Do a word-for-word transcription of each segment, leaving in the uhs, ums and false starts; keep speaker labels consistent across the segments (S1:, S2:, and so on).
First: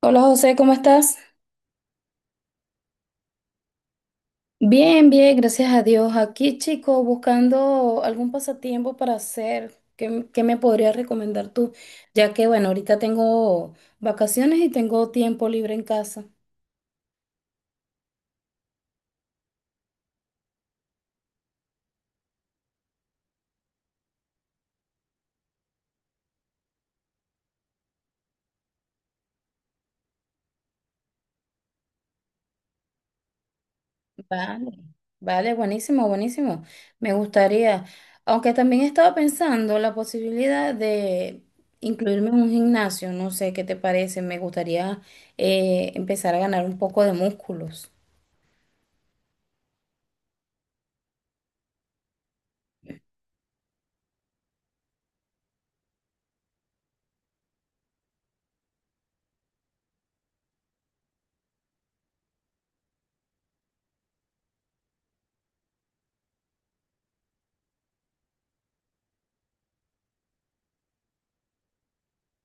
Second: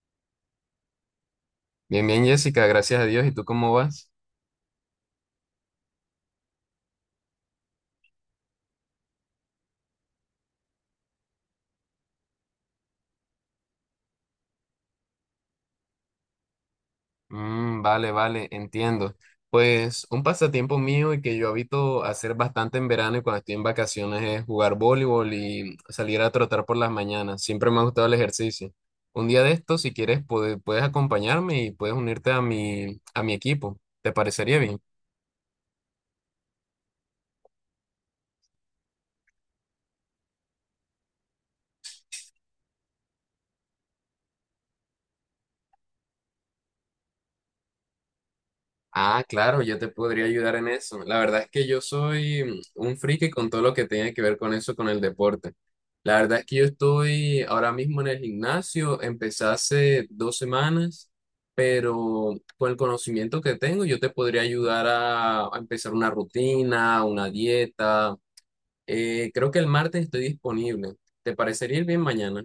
S1: Hola José, ¿cómo estás?
S2: Bien, bien, Jessica, gracias a Dios. ¿Y tú cómo vas?
S1: Bien, bien, gracias a Dios. Aquí, chico, buscando algún pasatiempo para hacer. ¿Qué, m- qué me podrías recomendar tú? Ya que, bueno, ahorita tengo vacaciones y tengo tiempo libre en casa.
S2: Mm, vale, vale, entiendo. Pues un pasatiempo mío y que yo habito hacer bastante en verano y cuando estoy en vacaciones es jugar voleibol y salir a trotar por las mañanas. Siempre me ha gustado el ejercicio. Un día de estos, si quieres, puede- puedes acompañarme y puedes unirte a mi, a mi equipo. ¿Te parecería
S1: Vale,
S2: bien?
S1: vale, buenísimo, buenísimo. Me gustaría, aunque también estaba pensando la posibilidad de incluirme en un gimnasio, no sé qué te parece, me gustaría eh, empezar a ganar un poco de músculos.
S2: Ah, claro, yo te podría ayudar en eso. La verdad es que yo soy mm, un friki con todo lo que tenga que ver con eso, con el deporte. La verdad es que yo estoy ahora mismo en el gimnasio, empecé hace dos semanas, pero con el conocimiento que tengo, yo te podría ayudar a, a empezar una rutina, una dieta. Eh, creo que el martes estoy disponible. ¿Te parecería ir bien mañana?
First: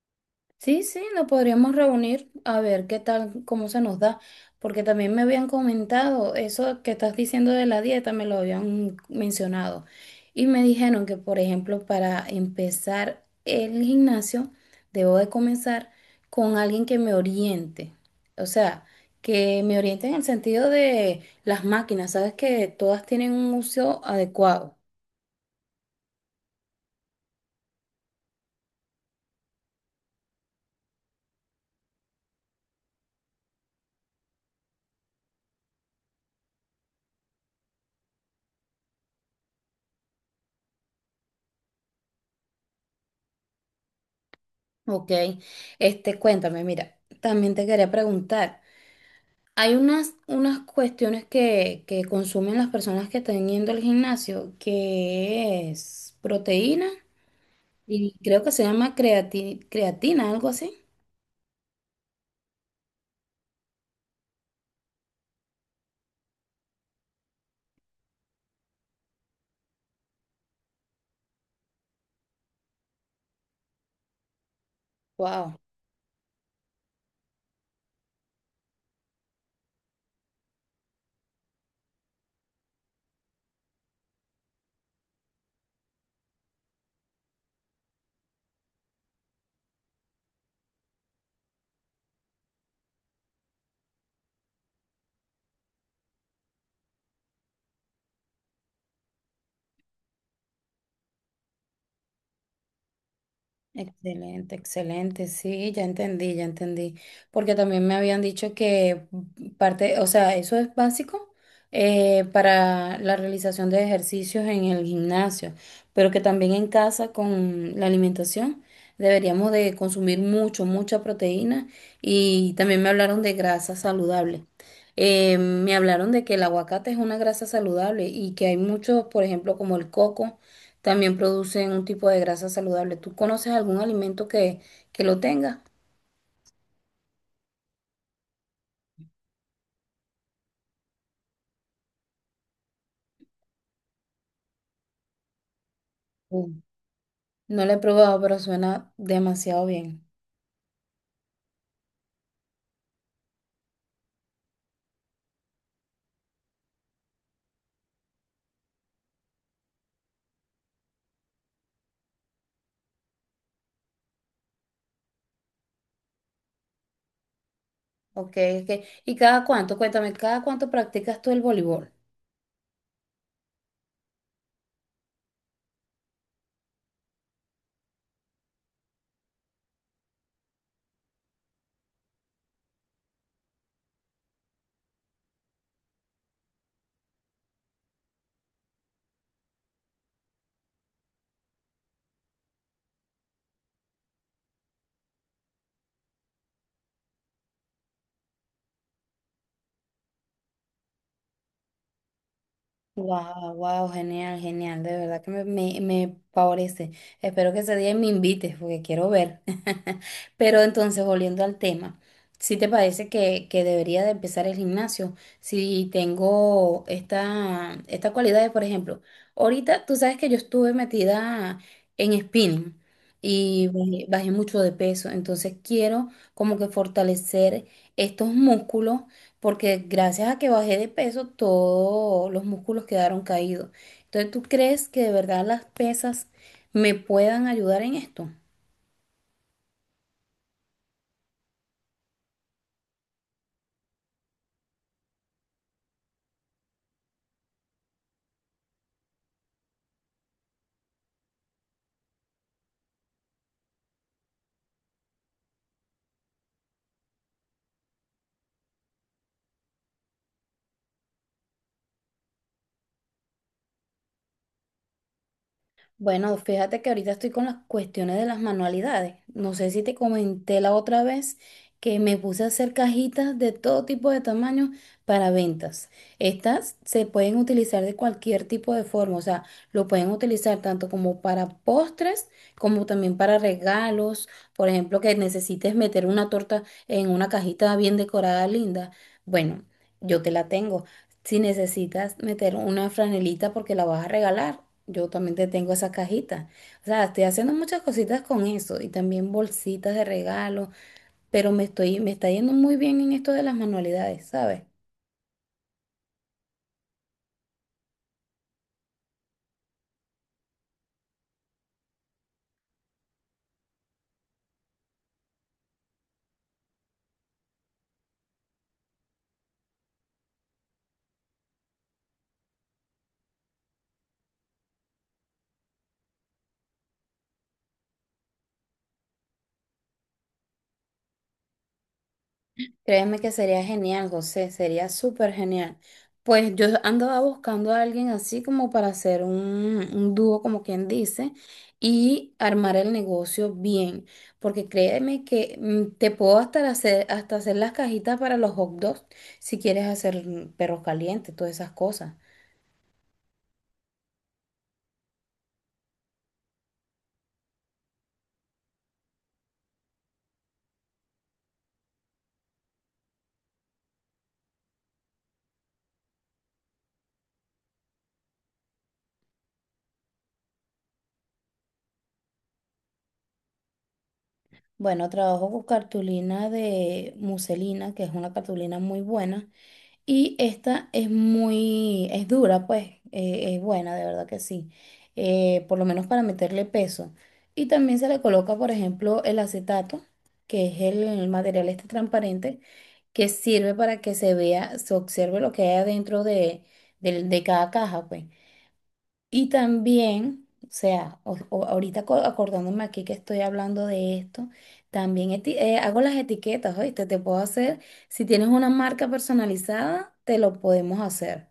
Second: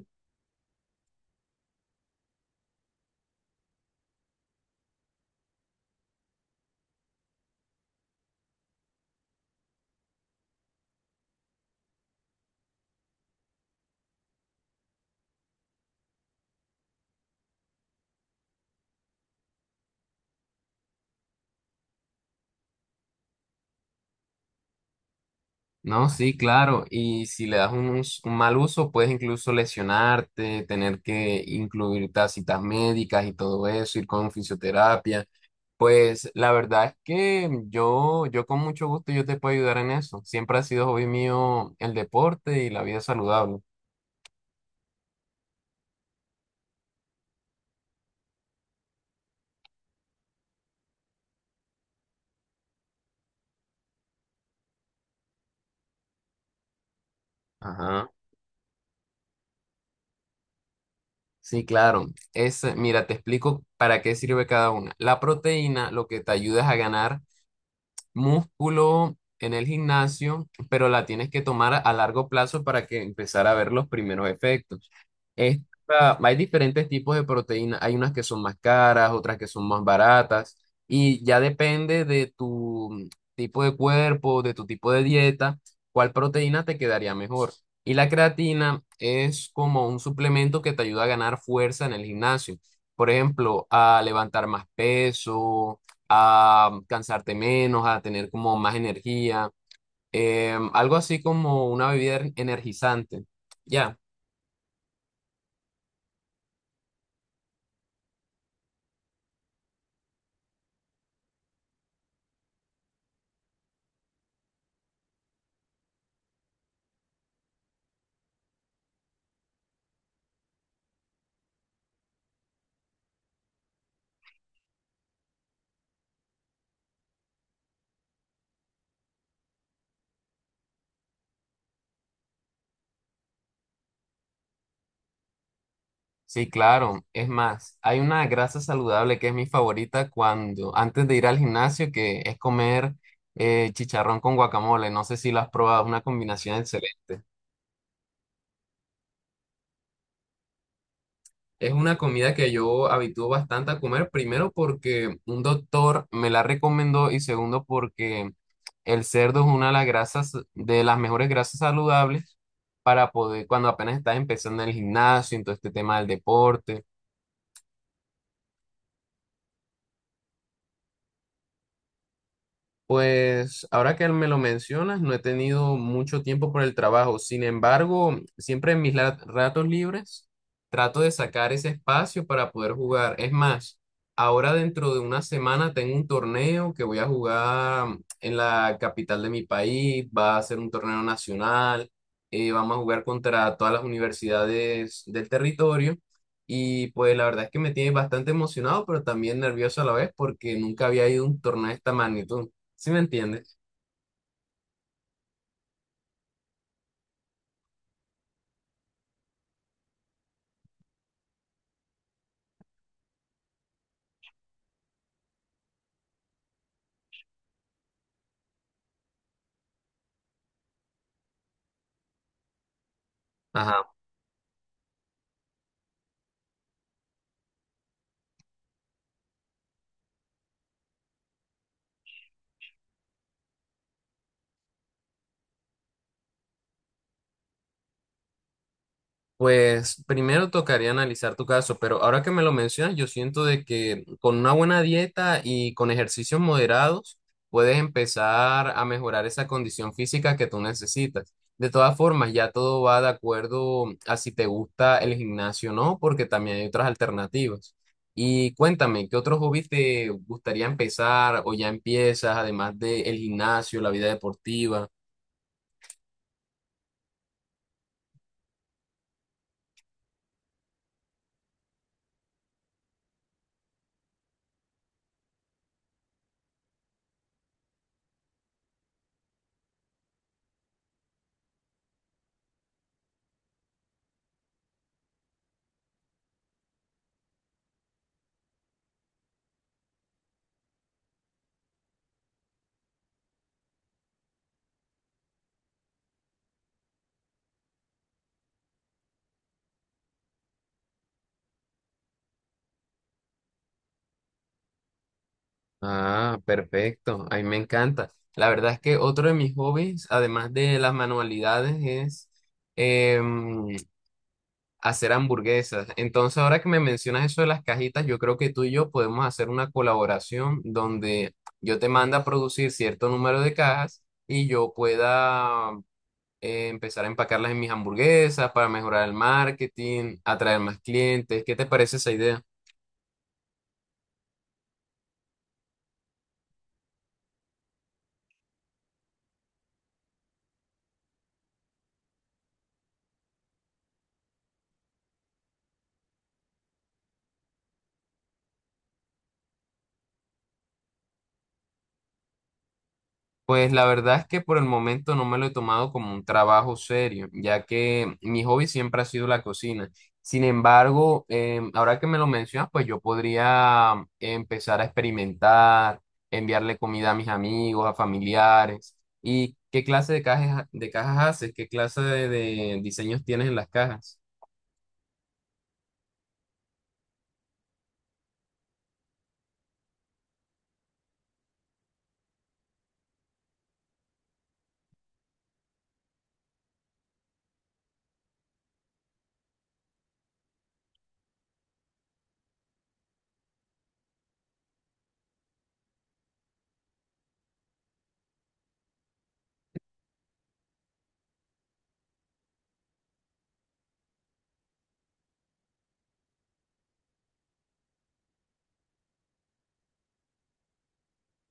S1: Sí, sí, nos podríamos reunir a ver qué tal, cómo se nos da, porque también me habían comentado eso que estás diciendo de la dieta, me lo habían mencionado y me dijeron que, por ejemplo, para empezar el gimnasio, debo de comenzar con alguien que me oriente, o sea, que me oriente en el sentido de las máquinas, sabes que todas tienen un uso adecuado,
S2: No, sí, claro. Y si le das un, us- un mal uso, puedes incluso lesionarte, tener que incluir tas- citas médicas y todo eso, ir con fisioterapia. Pues la verdad es que yo, yo con mucho gusto yo te puedo ayudar en eso. Siempre ha sido hobby mío el deporte y la vida saludable.
S1: ¿ok? Este, cuéntame, mira, también te quería preguntar. Hay unas, unas cuestiones que, que consumen las personas que están yendo al gimnasio, que es proteína
S2: Ajá.
S1: y creo que se llama creati- creatina, algo así.
S2: Sí, claro. Es, mira, te explico para qué sirve cada una. La proteína lo que te ayuda es a ganar músculo en el gimnasio, pero la tienes que tomar a a largo plazo para que empezar a ver los primeros efectos.
S1: Wow.
S2: Esta- hay diferentes tipos de proteínas, hay unas que son más caras, otras que son más baratas, y ya depende de tu tipo de cuerpo, de tu tipo de dieta, cuál proteína te quedaría mejor. Y la creatina es como un suplemento que te ayuda a ganar fuerza en el gimnasio. Por ejemplo, a levantar más peso, a um, cansarte menos, a tener como más energía, em, algo así como una bebida er- energizante. Ya,
S1: Excelente, excelente, sí, ya entendí, ya entendí, porque también me habían dicho que parte, o sea, eso es básico, eh, para la realización de ejercicios en el gimnasio, pero que también en casa con la alimentación deberíamos de consumir mucho, mucha proteína y también me hablaron de grasa saludable. Eh, me hablaron de que el aguacate es una grasa saludable y que hay muchos, por ejemplo, como el coco. También producen un tipo de grasa saludable. ¿Tú conoces algún alimento que, que lo tenga?
S2: sí, claro. Es más, hay una grasa saludable que es mi favorita cuando, antes de ir al gimnasio, que es comer eh, chicharrón con guacamole. No sé si lo has probado, es una
S1: Uh,
S2: combinación excelente.
S1: no lo he probado, pero suena demasiado bien.
S2: Es una comida que yo habitúo bastante a comer, primero porque un doctor me la recomendó y segundo porque el cerdo es una de las grasas, de las mejores grasas saludables para poder, cuando apenas estás empezando en el gimnasio, en todo este tema del deporte.
S1: Ok, ok. ¿Y cada cuánto? Cuéntame, ¿cada cuánto practicas tú el voleibol?
S2: Pues ahora que me lo mencionas, no he tenido mucho tiempo por el trabajo. Sin embargo, siempre en mis la- ratos libres trato de sacar ese espacio para poder jugar. Es más, ahora dentro de una semana tengo un torneo que voy a jugar mm, en la capital de mi país. Va a ser un torneo nacional. eh, vamos a jugar contra todas las universidades del territorio. Y pues la verdad es que me tiene bastante emocionado, pero también nervioso a la vez porque nunca había ido a un torneo de esta magnitud. ¿Sí me
S1: Wow,
S2: entiendes?
S1: wow, genial, genial, de verdad que me, me, me favorece. Espero que ese día me invites porque quiero ver. Pero entonces, volviendo al tema, ¿si te parece que, que debería de empezar el gimnasio? Si tengo esta, estas cualidades, por ejemplo, ahorita tú sabes que yo estuve metida en spinning y
S2: Ajá.
S1: bajé, bajé mucho de peso, entonces quiero como que fortalecer estos músculos porque gracias a que bajé de peso, todos los músculos quedaron caídos. Entonces, ¿tú crees que de verdad las pesas me puedan ayudar en esto?
S2: Pues primero tocaría analizar tu caso, pero ahora que me lo mencionas, yo siento de que con una buena dieta y con ejercicios moderados puedes empezar a mejorar esa condición física que tú necesitas. De todas formas, ya todo va de acuerdo a si te gusta el gimnasio o no, porque también hay otras alternativas. Y cuéntame, ¿qué otro hobby te gustaría empezar o ya empiezas, además del gimnasio, la vida deportiva?
S1: Bueno, fíjate que ahorita estoy con las cuestiones de las manualidades. No sé si te comenté la otra vez que me puse a hacer cajitas de todo tipo de tamaño para ventas. Estas se pueden utilizar de cualquier tipo de forma, o sea, lo pueden utilizar tanto como para postres como también para regalos. Por ejemplo, que necesites meter una torta en una cajita bien decorada, linda. Bueno, yo te la tengo. Si necesitas meter una franelita porque la vas a regalar, yo también te tengo esa cajita. O sea, estoy haciendo muchas cositas con eso y también bolsitas de regalo, pero me estoy, me está yendo muy bien en esto de las manualidades, ¿sabes?
S2: Ah, perfecto. A mí me encanta. La verdad es que otro de mis hobbies, además de las manualidades, es em, hacer hamburguesas. Entonces, ahora que me mencionas eso de las cajitas, yo creo que tú y yo podemos hacer una colaboración donde yo te mando a producir cierto número de cajas y yo pueda eh, empezar a empacarlas en mis hamburguesas para mejorar el marketing, atraer más clientes. ¿Qué te parece esa idea?
S1: Créeme que sería genial, José, sería súper genial. Pues yo andaba buscando a alguien así como para hacer un, un dúo, como quien dice, y armar el negocio bien. Porque créeme que mm, te puedo hasta hacer, hasta hacer las cajitas para los hot dogs si quieres hacer mm, perros calientes, todas esas cosas.
S2: Pues la verdad es que por el momento no me lo he tomado como un trabajo serio, ya que mi hobby siempre ha sido la cocina. Sin embargo, em, ahora que me lo mencionas, pues yo podría empezar a experimentar, enviarle comida a mis amigos, a familiares. ¿Y qué clase de cajas, de cajas haces? ¿Qué clase de de diseños tienes en las cajas?
S1: Bueno, trabajo con cartulina de muselina, que es una cartulina muy buena. Y esta es muy, es dura, pues, eh, es buena, de verdad que sí. Eh, por lo menos para meterle peso. Y también se le coloca, por ejemplo, el acetato, que es el material este transparente, que sirve para que se vea, se observe lo que hay adentro de, del- de cada caja, pues. Y también, o sea, o- o- ahorita aco- acordándome aquí que estoy hablando de esto, también eti- eh, hago las etiquetas, ¿oíste? Te puedo hacer, si tienes una marca personalizada, te lo podemos hacer.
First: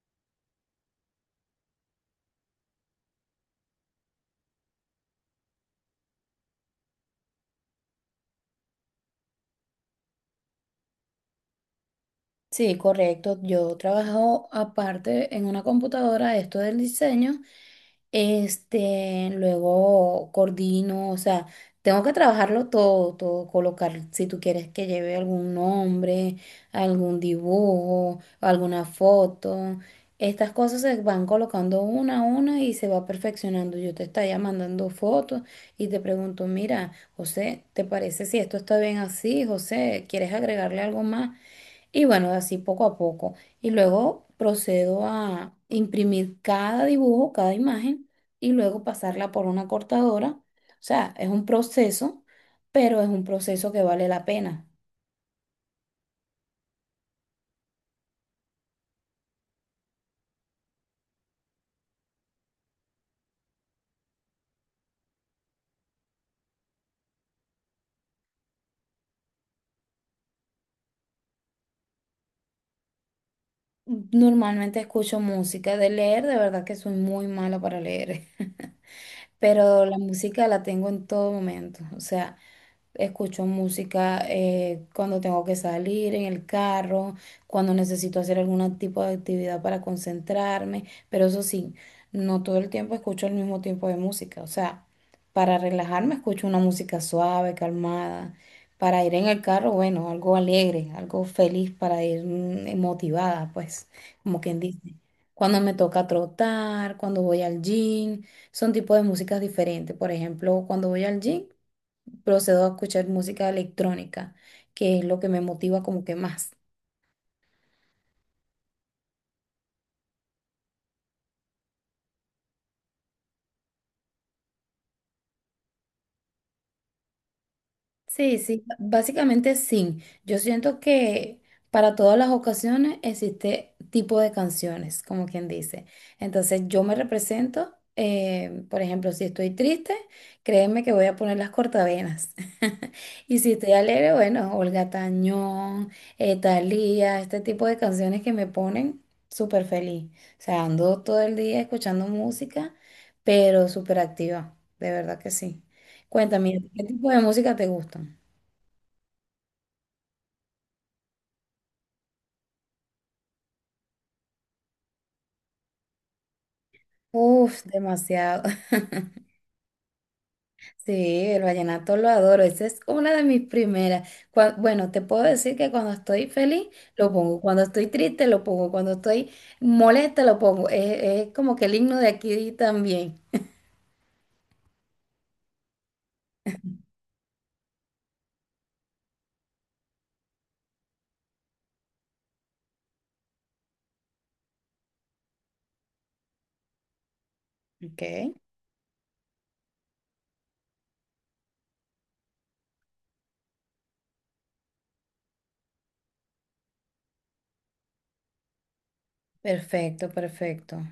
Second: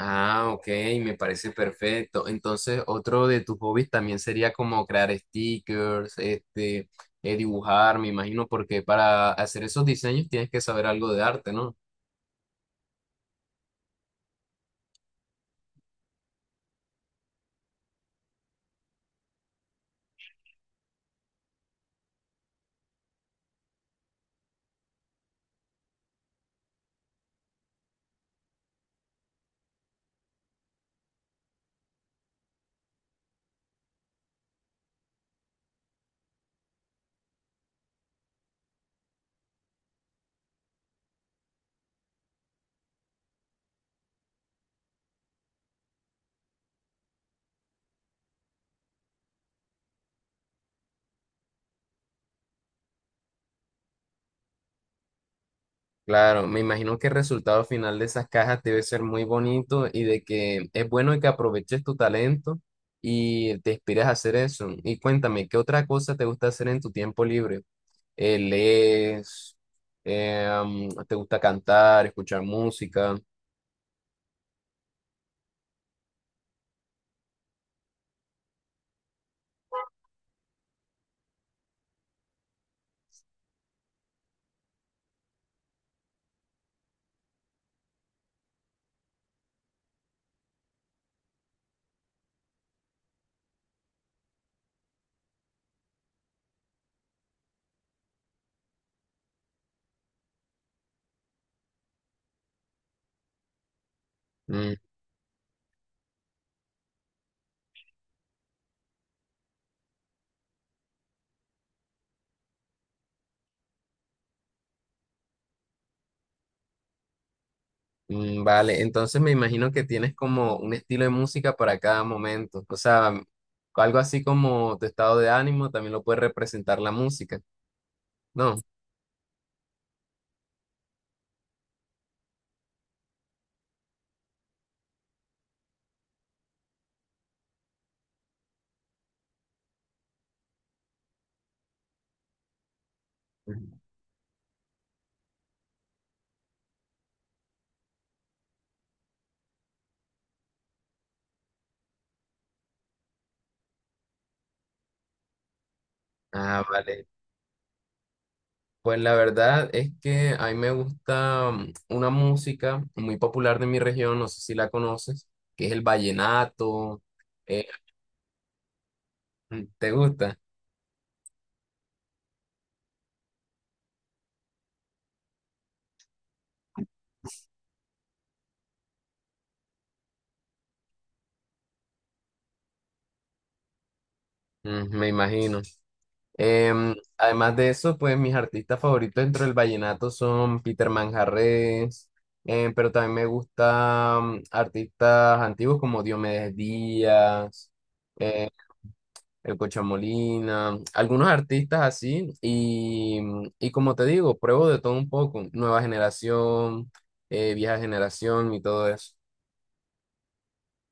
S2: Ah, ok, me parece perfecto. Entonces, otro de tus hobbies también sería como crear stickers, este, eh, dibujar, me imagino, porque para hacer esos diseños tienes que saber algo de arte, ¿no?
S1: Sí, correcto. Yo trabajo aparte en una computadora, esto del diseño. Este, luego coordino, o sea, tengo que trabajarlo todo, todo, colocar, si tú quieres que lleve algún nombre, algún dibujo, alguna foto. Estas cosas se van colocando una a una y se va perfeccionando. Yo te estaría mandando fotos y te pregunto, mira, José, ¿te parece si esto está bien así? José, ¿quieres agregarle algo más? Y bueno, así poco a poco. Y luego procedo a imprimir cada dibujo, cada imagen, y luego pasarla por una cortadora. O sea, es un proceso, pero es un proceso que vale la pena.
S2: Claro, me imagino que el resultado final de esas cajas debe ser muy bonito y de que es bueno que aproveches tu talento y te inspires a hacer eso. Y cuéntame, ¿qué otra cosa te gusta hacer en tu tiempo libre? Eh, ¿lees? Eh, am, ¿te gusta cantar, escuchar música?
S1: Normalmente escucho música, de leer, de verdad que soy muy mala para leer, pero la música la tengo en todo momento. O sea, escucho música eh, cuando tengo que salir en el carro, cuando necesito hacer algún tipo de actividad para concentrarme, pero eso sí, no todo el tiempo escucho el mismo tipo de música. O sea, para relajarme escucho una música suave, calmada. Para ir en el carro, bueno, algo alegre, algo feliz para ir mm, motivada, pues, como quien
S2: Mm.
S1: dice. Cuando me toca trotar, cuando voy al gym. Son tipos de músicas diferentes. Por ejemplo, cuando voy al gym, procedo a escuchar música electrónica, que es lo que me motiva como que más.
S2: Mm, vale, entonces me imagino que tienes como un estilo de música para cada momento, o sea, algo así como tu estado de ánimo también lo puede representar la música,
S1: Sí,
S2: ¿no?
S1: sí, básicamente sí. Yo siento que para todas las ocasiones existe tipo de canciones, como quien dice. Entonces yo me represento, eh, por ejemplo, si estoy triste, créeme que voy a poner las cortavenas. Y si estoy
S2: Ujú.
S1: alegre, bueno, Olga Tañón, eh, Thalía, este tipo de canciones que me ponen súper feliz. O sea, ando todo el día escuchando música, pero súper activa, de verdad que sí. Cuéntame,
S2: Ah,
S1: ¿qué
S2: vale.
S1: tipo de música te gustan?
S2: Pues la verdad es que a mí me gusta mm, una música muy popular de mi región, no sé si la conoces, que es el vallenato.
S1: Uf,
S2: Eh,
S1: demasiado.
S2: mm, ¿te gusta?
S1: Sí, el vallenato lo adoro. Esa es una de mis primeras. Cua- bueno, te puedo decir que cuando estoy feliz lo pongo, cuando estoy triste lo pongo, cuando estoy molesta lo pongo. Es, es como que el himno de aquí también.
S2: Mm, me imagino. Em, además de eso, pues mis artistas favoritos dentro del vallenato son Peter Manjarrés, em, pero también me gustan artistas antiguos como Diomedes Díaz,
S1: Ok.
S2: eh, El Cocha Molina, algunos artistas así, y, mm, y como te digo, pruebo de todo un poco, nueva generación, eh, vieja generación y todo eso.
S1: Perfecto, perfecto.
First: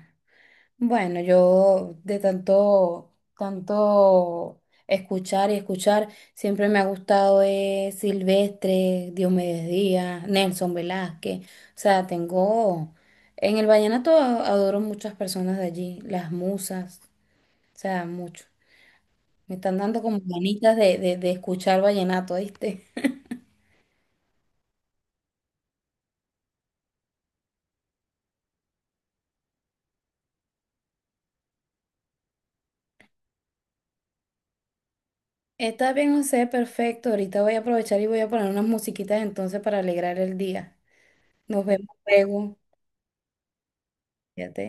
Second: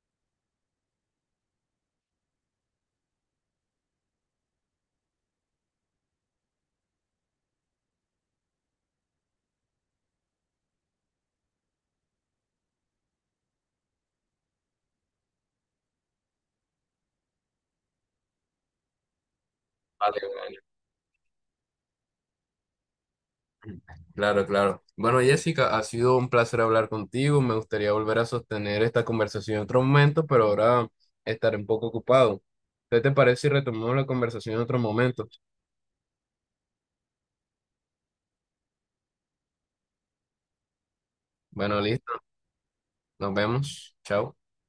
S1: Bueno, yo de tanto, tanto escuchar y escuchar, siempre me ha gustado, eh, Silvestre, Diomedes Díaz, Nelson Velázquez. O sea, tengo, en el vallenato a- adoro muchas personas de allí, las musas, o sea, mucho. Me están dando como
S2: Vale,
S1: ganitas de, de, de escuchar vallenato, ¿viste?
S2: claro, claro. Bueno, Jessica, ha sido un placer hablar contigo. Me gustaría volver a sostener esta conversación en otro momento, pero ahora estaré un poco ocupado. ¿Te parece si retomamos la conversación en otro momento?
S1: Está bien, José, perfecto. Ahorita voy a aprovechar y voy a poner unas musiquitas entonces para alegrar el día. Nos
S2: Bueno,
S1: vemos
S2: listo.
S1: luego.
S2: Nos vemos. Chao.
S1: Fíjate.